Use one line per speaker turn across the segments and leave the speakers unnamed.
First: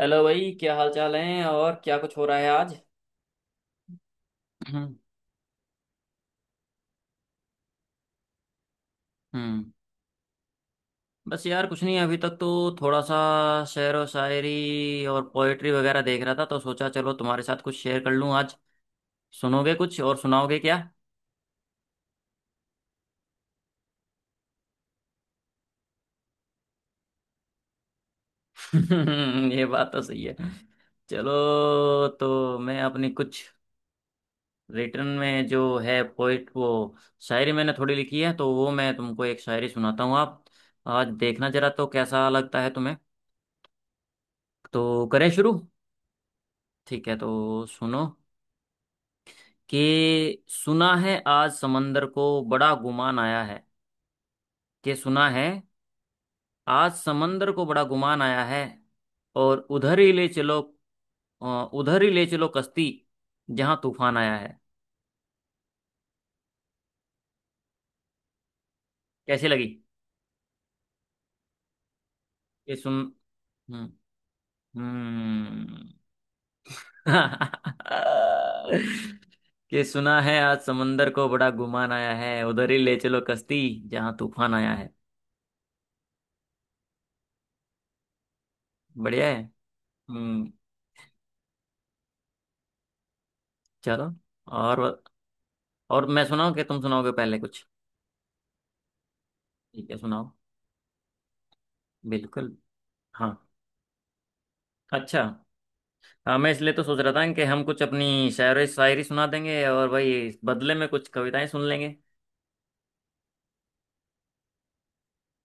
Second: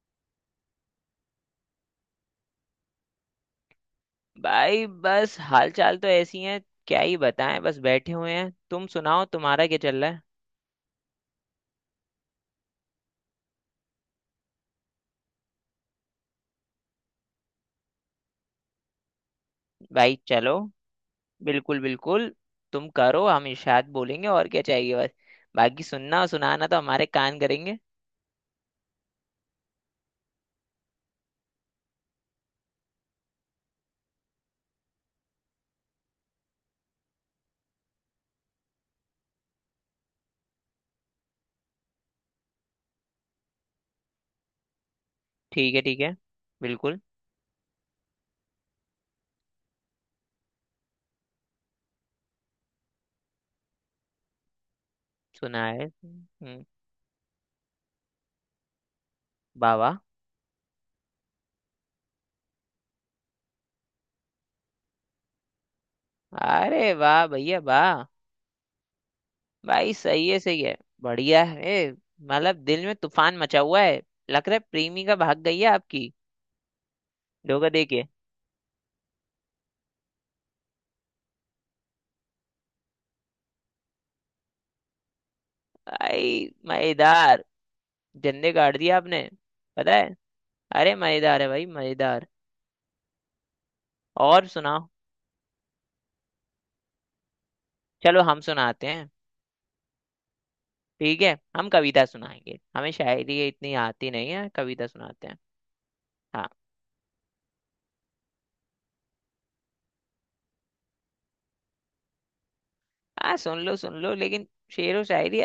Hello भाई, क्या हाल चाल है और क्या कुछ हो रहा है आज?
भाई
हम्म।
बस हाल चाल तो ऐसी है। क्या ही बताएं, बस बैठे हुए हैं। तुम सुनाओ, तुम्हारा
हम्म।
क्या चल रहा है?
बस यार कुछ नहीं अभी तक तो। थोड़ा सा शेर और शायरी और पोएट्री वगैरह देख रहा था तो सोचा चलो तुम्हारे साथ कुछ शेयर कर लूं आज। सुनोगे कुछ और
भाई चलो,
सुनाओगे क्या?
बिल्कुल बिल्कुल। तुम करो, हम इरशाद बोलेंगे, और क्या चाहिए बस। बाकी सुनना और सुनाना तो हमारे कान करेंगे।
ये बात तो सही है। चलो। तो मैं अपनी कुछ रिटर्न में जो है पोइट वो शायरी मैंने थोड़ी लिखी है तो वो मैं तुमको एक शायरी सुनाता हूँ। आप आज देखना जरा तो कैसा लगता है तुम्हें। तो करें शुरू?
ठीक है ठीक है, बिल्कुल।
ठीक है तो सुनो। कि सुना है आज समंदर को बड़ा गुमान आया है। कि सुना है
सुना है। हम्म।
आज समंदर को बड़ा गुमान आया है और
वाह
उधर
वाह।
ही ले चलो। अ, उधर ही ले चलो कश्ती जहां तूफान आया है।
अरे वाह भैया वाह।
कैसी लगी?
भाई सही है सही है, बढ़िया है। मतलब
ये
दिल
सुन।
में तूफान मचा हुआ
हम्म।
है। लग रहा है प्रेमी का भाग गई है
हम्म।
आपकी। डोगा देके।
कि सुना है आज समंदर को बड़ा गुमान आया है उधर ही ले चलो कश्ती जहां तूफान आया है।
भाई मजेदार, जंदे गाड़ दिया
बढ़िया
आपने,
है।
पता है।
हम्म।
अरे मजेदार है भाई, मजेदार।
चलो।
और
और
सुनाओ।
और मैं सुनाऊं कि तुम सुनाओगे पहले कुछ?
चलो हम सुनाते हैं।
ठीक है सुनाओ।
ठीक है, हम कविता
बिल्कुल।
सुनाएंगे। हमें
हाँ।
शायरी इतनी आती नहीं है, कविता
अच्छा।
सुनाते हैं।
हाँ
हाँ
मैं इसलिए तो सोच रहा था कि हम कुछ अपनी शायरी शायरी सुना देंगे और भाई इस बदले में कुछ कविताएं सुन लेंगे।
हाँ, सुन लो सुन लो, लेकिन शेर व शायरी।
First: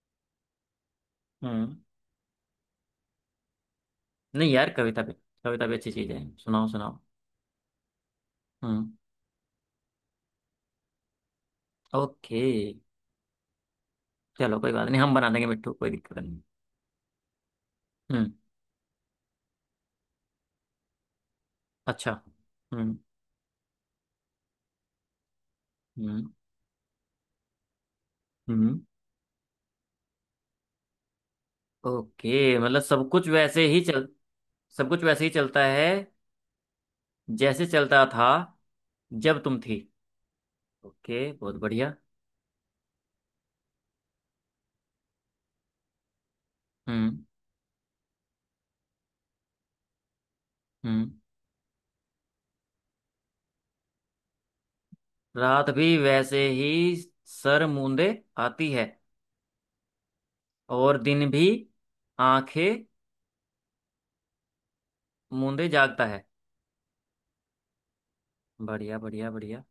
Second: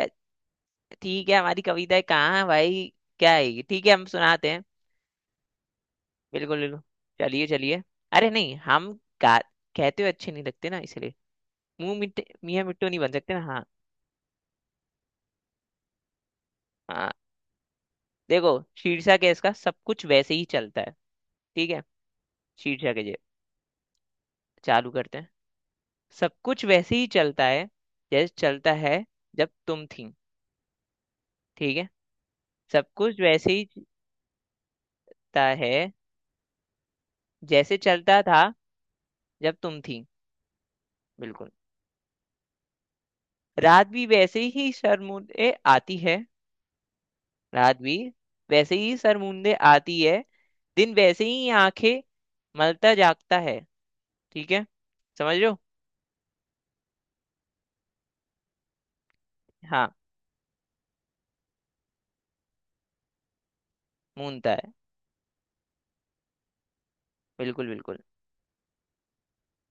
ठीक है, हमारी
हम्म।
कविताएं कहाँ है भाई? क्या आएगी, ठीक है, हम सुनाते
नहीं
हैं।
यार, कविता भी अच्छी चीज है,
बिल्कुल
सुनाओ
बिल्कुल,
सुनाओ।
चलिए चलिए। अरे नहीं, हम
हम्म।
गा कहते हुए अच्छे नहीं लगते ना, इसलिए मुंह मिट्टे
ओके।
मियाँ मिट्टू नहीं बन सकते ना। हाँ
चलो कोई बात नहीं, हम बना देंगे मिट्टू, कोई दिक्कत नहीं।
हाँ।
हम्म।
देखो, शीर्षक है इसका, सब कुछ वैसे ही चलता है। ठीक है,
अच्छा।
शीट
हम्म।
जगह चालू करते हैं।
हम्म।
सब कुछ वैसे ही चलता है जैसे चलता
हम्म।
है, जब तुम थी। ठीक है।
ओके मतलब
सब
सब
कुछ
कुछ
वैसे ही
वैसे ही
चलता
चल। सब कुछ वैसे ही चलता है
है
जैसे
जैसे
चलता
चलता
था
था,
जब
जब
तुम थी।
तुम थी।
ओके
बिल्कुल।
बहुत बढ़िया।
रात भी वैसे ही सरमुंदे आती है।
हम्म।
रात भी वैसे ही सरमुंदे आती है, दिन
हम्म।
वैसे ही आंखें मलता जागता है। ठीक है, समझ रहे हो?
रात भी वैसे ही सर मूंदे आती है
हाँ,
और दिन भी आंखें
मूंदता है।
मूंदे जागता है।
बिल्कुल बिल्कुल,
बढ़िया बढ़िया बढ़िया।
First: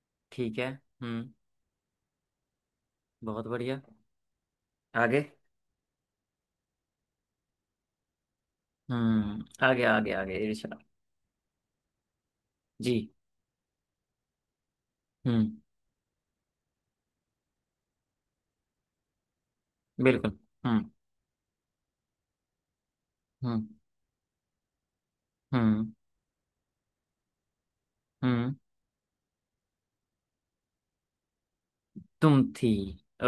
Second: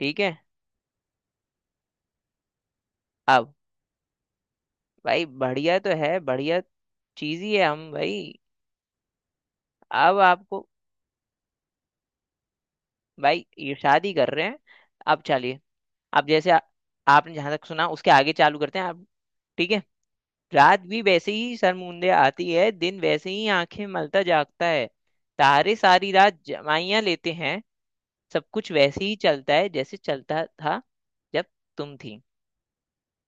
ठीक है।
ठीक है। हम्म। बहुत
अब
बढ़िया। आगे।
भाई, बढ़िया तो है, बढ़िया चीज ही है हम भाई।
हम्म। आगे आगे
अब
आगे
आपको
इरशाद। जी।
भाई, ये शादी कर रहे हैं। अब
हम्म।
चलिए, अब जैसे आपने जहां तक सुना उसके आगे चालू करते हैं आप। ठीक है।
बिल्कुल।
रात
हम्म।
भी वैसे ही सरमुंदे आती है, दिन वैसे ही
हम्म।
आंखें मलता जागता है। तारे
हम्म।
सारी रात जमाइयां लेते हैं। सब
हम्म।
कुछ वैसे ही चलता है जैसे चलता था, जब तुम थी।
तुम थी।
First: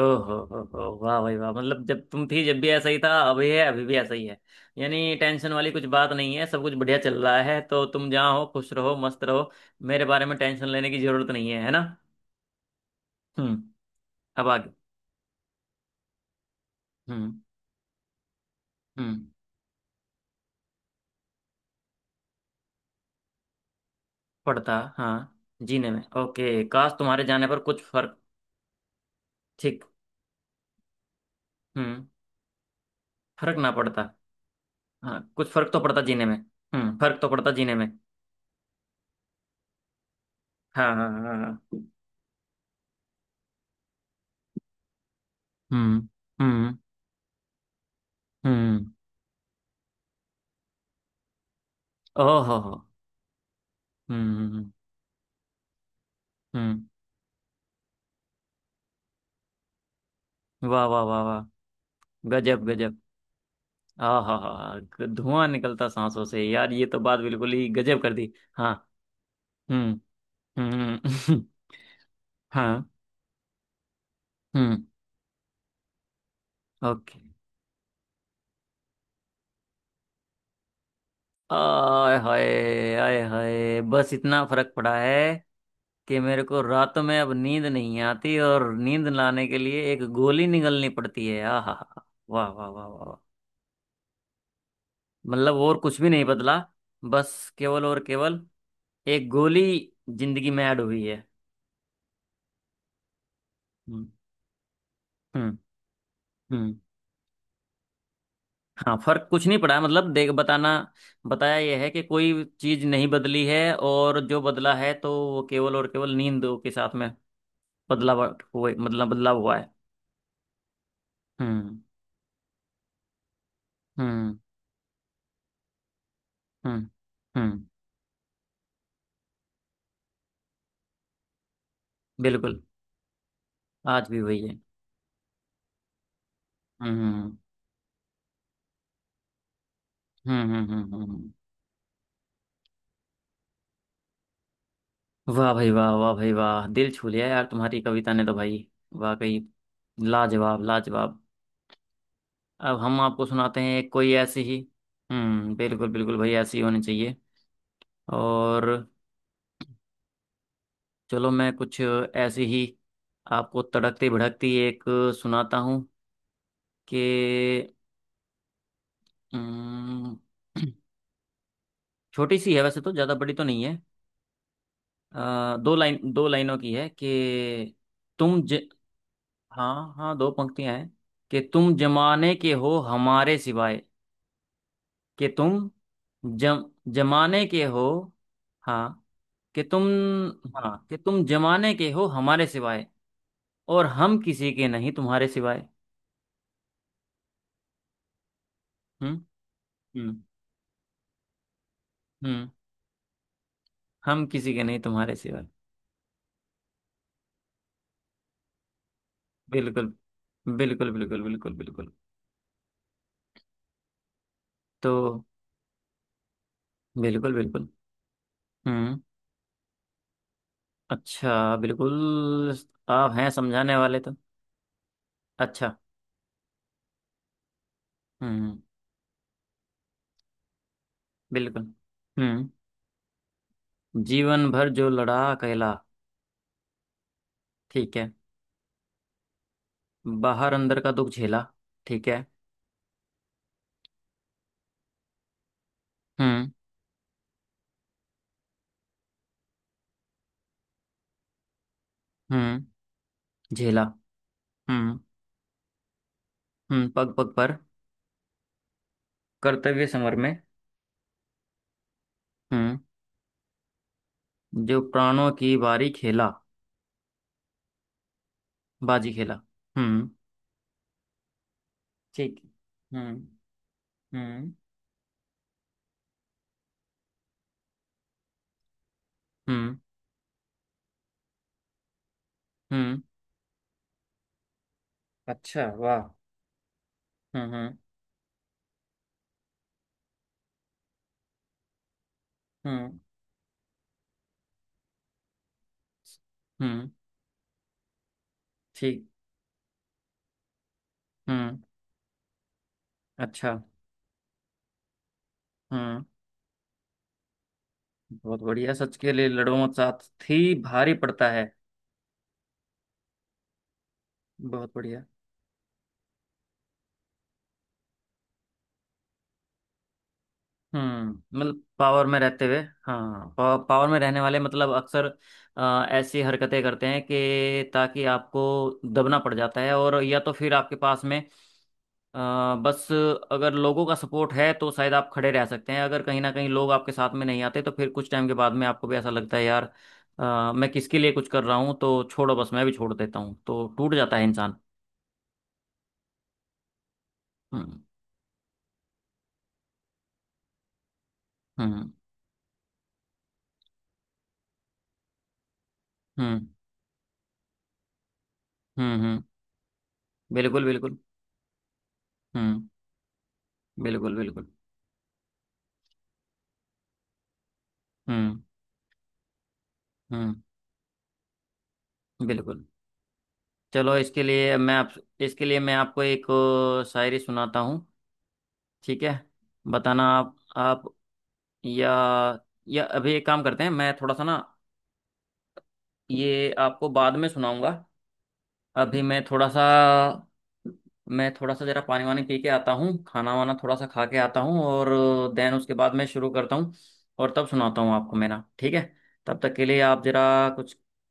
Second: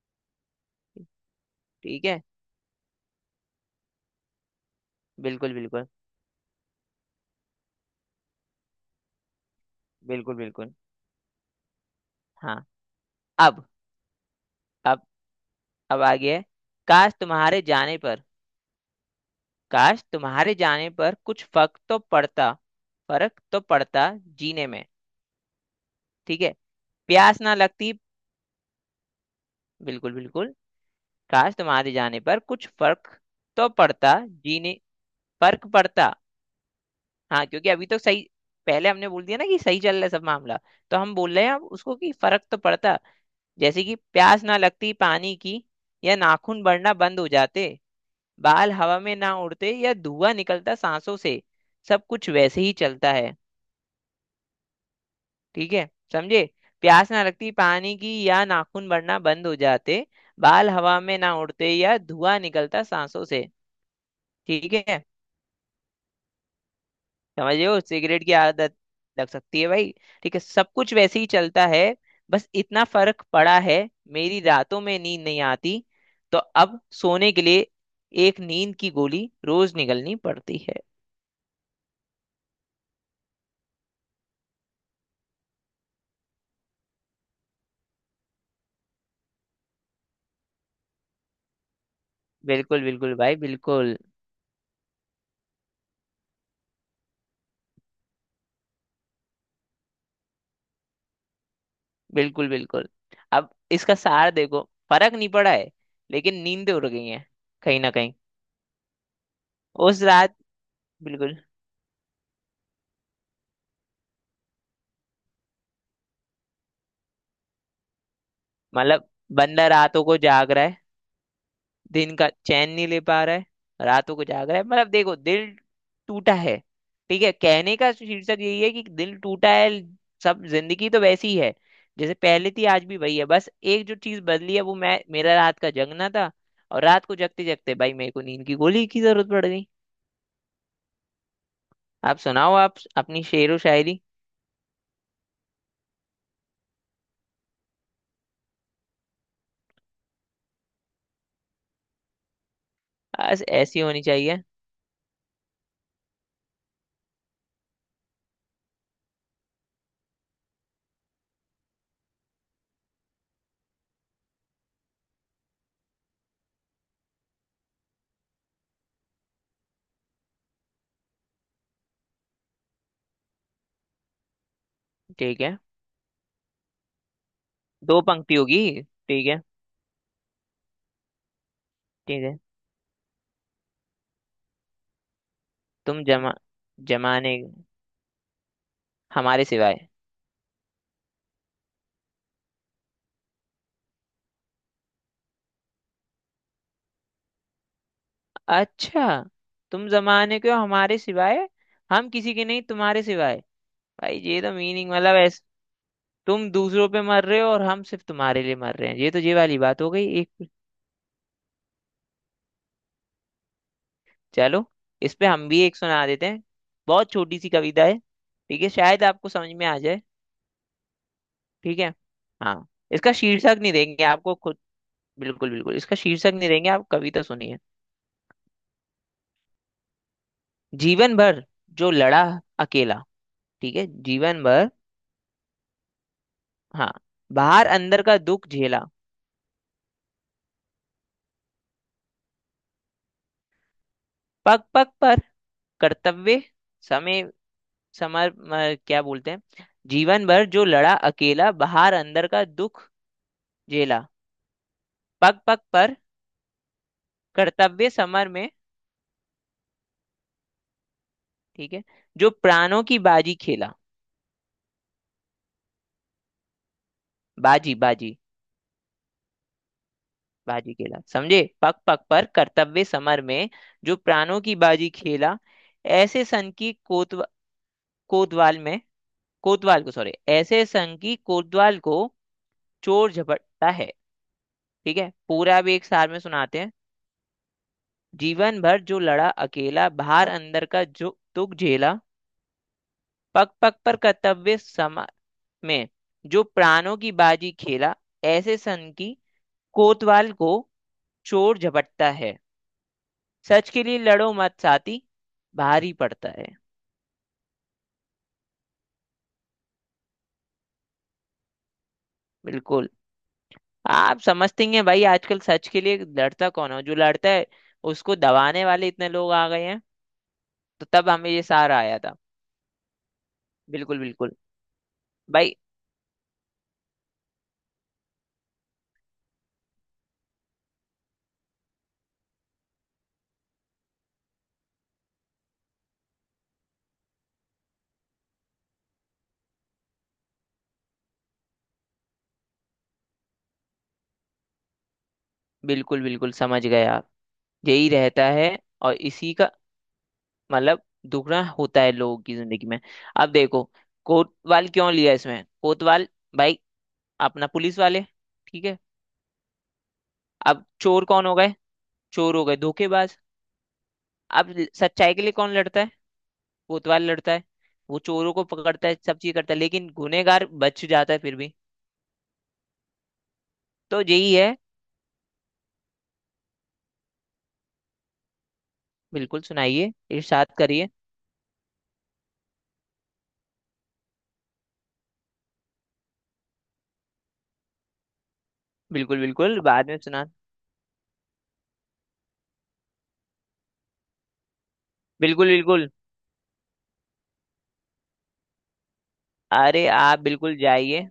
ओहो हो वाह भाई वाह, मतलब
ठीक
जब
है,
तुम थी जब भी ऐसा ही था, अभी है, अभी भी ऐसा ही है। यानी टेंशन
बिल्कुल
वाली कुछ
बिल्कुल,
बात नहीं है, सब कुछ बढ़िया चल रहा है, तो तुम जहाँ हो खुश रहो मस्त रहो। मेरे बारे में
बिल्कुल
टेंशन
बिल्कुल।
लेने की जरूरत नहीं है, है ना?
हाँ।
हम्म।
अब
अब आगे।
अब अब आ गया है। काश
हम्म।
तुम्हारे जाने पर,
हम्म।
काश तुम्हारे जाने पर कुछ फर्क तो पड़ता, फर्क तो पड़ता जीने
पड़ता
में।
हाँ। जीने में,
ठीक है,
ओके, काश तुम्हारे
प्यास
जाने
ना
पर कुछ
लगती।
फर्क। ठीक।
बिल्कुल बिल्कुल। काश तुम्हारे
हम्म।
जाने पर कुछ फर्क
फर्क
तो
ना पड़ता।
पड़ता जीने,
हाँ कुछ
फर्क
फर्क तो पड़ता
पड़ता।
जीने में। हम्म। फर्क तो
हाँ,
पड़ता
क्योंकि
जीने में।
अभी तो सही। पहले हमने बोल दिया ना कि सही चल रहा है सब मामला।
हाँ
तो
हाँ
हम बोल
हाँ
रहे हैं अब
हाँ।
उसको, कि फर्क तो पड़ता, जैसे कि प्यास ना लगती पानी की,
हम्म।
या नाखून
हम्म।
बढ़ना बंद हो जाते, बाल
हम्म।
हवा में ना उड़ते, या धुआं निकलता सांसों से, सब कुछ
ओहो
वैसे ही
हो।
चलता है।
हम्म। हम्म।
ठीक है, समझे?
हम्म।
प्यास ना लगती पानी की, या नाखून बढ़ना बंद हो जाते, बाल
वाह
हवा
वाह
में
वाह
ना
वाह।
उड़ते, या धुआं
गजब
निकलता
गजब।
सांसों से।
आ हा
ठीक है,
हा, धुआं निकलता सांसों से यार, ये तो बात बिल्कुल
समझ रहे
ही
हो?
गजब कर
सिगरेट
दी।
की
हाँ।
आदत लग सकती है भाई।
हम्म।
ठीक है, सब कुछ वैसे ही
हम्म।
चलता है, बस इतना
हाँ।
फर्क पड़ा है, मेरी रातों
हम्म।
में नींद नहीं आती, तो अब
ओके।
सोने के लिए एक नींद की गोली रोज निगलनी पड़ती है।
आय हाय। आय हाय बस इतना फर्क पड़ा है कि मेरे को रात में अब नींद नहीं आती और नींद लाने के लिए एक गोली निगलनी पड़ती है, आ हा हा। वाह वाह
बिल्कुल
वाह वाह
बिल्कुल
वाह।
भाई, बिल्कुल।
मतलब और कुछ भी नहीं बदला, बस केवल और केवल एक गोली जिंदगी में ऐड हुई है।
बिल्कुल बिल्कुल। अब इसका
हम्म।
सार देखो, फर्क नहीं पड़ा
हम्म।
है, लेकिन नींदें
हम्म।
उड़ गई हैं कहीं ना कहीं।
हाँ फर्क कुछ नहीं पड़ा
उस
मतलब, देख
रात,
बताना।
बिल्कुल।
बताया यह है कि कोई चीज नहीं बदली है और जो बदला है तो वो केवल और केवल नींद के साथ में बदलाव हुए, मतलब
मतलब
बदलाव हुआ
बंदा
है।
रातों को जाग रहा है,
हम्म।
दिन का चैन नहीं ले पा रहा है, रातों को
हम्म।
जाग रहा है। मतलब देखो, दिल टूटा है।
हम्म।
ठीक है,
हम्म।
कहने का शीर्षक यही है कि दिल टूटा है। सब जिंदगी तो वैसी ही है जैसे पहले
बिल्कुल।
थी, आज भी वही है। बस एक जो
आज भी
चीज
वही
बदली
है।
है वो मैं, मेरा रात का जगना था। और रात को
हम्म।
जगते जगते भाई मेरे को नींद की गोली की जरूरत पड़ गई।
हम्म। हम्म। हम्म। हम्म।
आप सुनाओ, आप अपनी शेरो शायरी।
वाह भाई वाह, वाह भाई वाह, दिल छू लिया यार तुम्हारी कविता ने तो भाई। वाकई, लाजवाब लाजवाब। अब हम आपको
बस
सुनाते हैं
ऐसी
एक
होनी
कोई ऐसी
चाहिए।
ही। हम्म। बिल्कुल बिल्कुल भाई, ऐसी ही होनी चाहिए। और चलो मैं कुछ ऐसी ही आपको तड़कती भड़कती एक सुनाता हूँ कि अम, छोटी सी है, वैसे तो ज़्यादा बड़ी तो नहीं है।
ठीक है,
दो लाइनों की है कि
दो पंक्ति
तुम ज
होगी। ठीक है
हाँ हाँ दो पंक्तियां हैं कि तुम
ठीक
जमाने
है।
के हो हमारे सिवाय। कि तुम
तुम जमा
जम
जमाने
जमाने के हो। हाँ।
हमारे
कि तुम।
सिवाय।
हाँ कि तुम जमाने के हो हमारे सिवाय और हम किसी के नहीं तुम्हारे सिवाय। हम्म।
अच्छा, तुम
हम्म।
जमाने के हो हमारे सिवाय, हम किसी के
हम्म।
नहीं तुम्हारे सिवाय। भाई
हम
ये तो
किसी के नहीं
मीनिंग,
तुम्हारे
मतलब
सिवा।
ऐस तुम दूसरों पे मर रहे हो और हम सिर्फ तुम्हारे लिए मर रहे हैं, ये तो ये वाली बात
बिल्कुल
हो गई एक।
बिल्कुल बिल्कुल बिल्कुल बिल्कुल।
चलो,
तो
इस पे हम भी एक सुना देते हैं, बहुत
बिल्कुल
छोटी सी
बिल्कुल।
कविता है। ठीक है,
हम्म।
शायद आपको समझ में आ जाए।
अच्छा।
ठीक है।
बिल्कुल।
हाँ,
आप
इसका
हैं
शीर्षक नहीं
समझाने वाले
देंगे
तो।
आपको खुद, बिल्कुल
अच्छा।
बिल्कुल। इसका शीर्षक नहीं देंगे, आप कविता सुनिए।
हम्म।
जीवन भर
बिल्कुल।
जो लड़ा
हम्म।
अकेला। ठीक है, जीवन
जीवन भर
भर।
जो लड़ा कहला।
हाँ। बाहर
ठीक
अंदर
है।
का दुख झेला।
बाहर अंदर का दुख झेला। ठीक है।
पग पग पर कर्तव्य
हम्म।
समय समर क्या बोलते हैं। जीवन भर जो लड़ा अकेला, बाहर अंदर का
हम्म।
दुख
झेला।
झेला,
हम्म।
पग पग पर
हम्म। पग पग पर
कर्तव्य समर में,
कर्तव्य समर में।
ठीक है, जो
हम्म।
प्राणों की बाजी खेला।
जो प्राणों की बारी खेला।
बाजी बाजी,
बाजी खेला। हम्म।
बाजी खेला समझे। पग पग पर
ठीक।
कर्तव्य
हम्म।
समर में, जो प्राणों
हम्म।
की बाजी खेला, ऐसे सन की कोतवाल में
हम्म।
कोतवाल को, सॉरी, ऐसे सन की कोतवाल को
हम्म।
चोर झपटता है। ठीक है, पूरा
अच्छा
भी एक
वाह।
सार में सुनाते हैं।
हम्म। हम्म।
जीवन भर जो लड़ा अकेला, बाहर अंदर का जो दुख झेला,
हम्म।
पग पग पर कर्तव्य समर में, जो
हम्म।
प्राणों की बाजी खेला, ऐसे सन
ठीक।
की कोतवाल को
हम्म।
चोर झपटता है।
अच्छा।
सच के लिए लड़ो मत साथी, भारी
हम्म।
पड़ता है।
बहुत बढ़िया, सच के लिए लड़ो मत साथ थी भारी पड़ता है।
बिल्कुल, आप समझते
बहुत
हैं भाई,
बढ़िया।
आजकल सच के लिए लड़ता कौन हो? जो लड़ता है, उसको दबाने वाले इतने लोग आ गए हैं। तो तब
हम्म।
हमें ये
मतलब
सहारा आया
पावर
था।
में रहते हुए। हाँ, पावर पावर में
बिल्कुल
रहने
बिल्कुल
वाले मतलब अक्सर
भाई,
ऐसी हरकतें करते हैं कि ताकि आपको दबना पड़ जाता है और या तो फिर आपके पास में अ, बस, अगर लोगों का सपोर्ट है तो शायद आप खड़े रह सकते हैं। अगर कहीं ना कहीं लोग आपके साथ में नहीं आते तो फिर कुछ टाइम के बाद में आपको भी ऐसा लगता है यार, मैं किसके लिए कुछ कर रहा हूँ, तो छोड़ो, बस मैं भी छोड़ देता हूँ, तो टूट जाता है इंसान।
बिल्कुल। बिल्कुल समझ गए आप,
हम्म।
यही रहता है, और इसी का मतलब दुगना होता
हम्म।
है लोगों की जिंदगी में। अब देखो, कोतवाल क्यों लिया इसमें, कोतवाल
हम्म।
भाई अपना पुलिस वाले। ठीक है,
हम्म। हम्म। बिल्कुल
अब
बिल्कुल।
चोर कौन हो गए? चोर हो गए
हम्म।
धोखेबाज।
बिल्कुल बिल्कुल।
अब सच्चाई के लिए कौन लड़ता है? कोतवाल लड़ता है, वो चोरों
हम्म।
को पकड़ता है, सब चीज करता है, लेकिन
हम्म।
गुनहगार बच जाता है फिर भी।
बिल्कुल। चलो
तो यही है।
इसके लिए मैं आपको एक शायरी सुनाता हूँ। ठीक है।
बिल्कुल, सुनाइए,
बताना आप
इरशाद
आप
करिए।
या या अभी एक काम करते हैं मैं थोड़ा सा ना, ये आपको बाद में सुनाऊंगा। अभी
बिल्कुल
मैं थोड़ा
बिल्कुल,
सा।
बाद में सुना।
मैं थोड़ा सा जरा पानी वानी पी के आता हूँ, खाना वाना थोड़ा सा खा के आता हूँ और
बिल्कुल
देन उसके
बिल्कुल।
बाद मैं शुरू करता हूँ और तब सुनाता हूँ आपको मेरा, ठीक है? तब तक के लिए
अरे
आप
आप
जरा
बिल्कुल
कुछ।
जाइए,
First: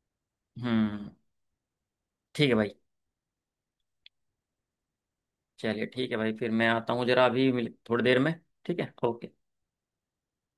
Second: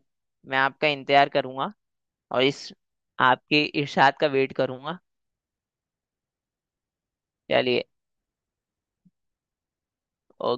मैं आपका
हम्म।
इंतजार करूंगा, और
ठीक है भाई।
इस आपके इरशाद का वेट करूंगा।
चलिए ठीक है भाई, फिर मैं आता हूँ जरा, अभी मिल
चलिए।
थोड़ी देर में। ठीक है। ओके।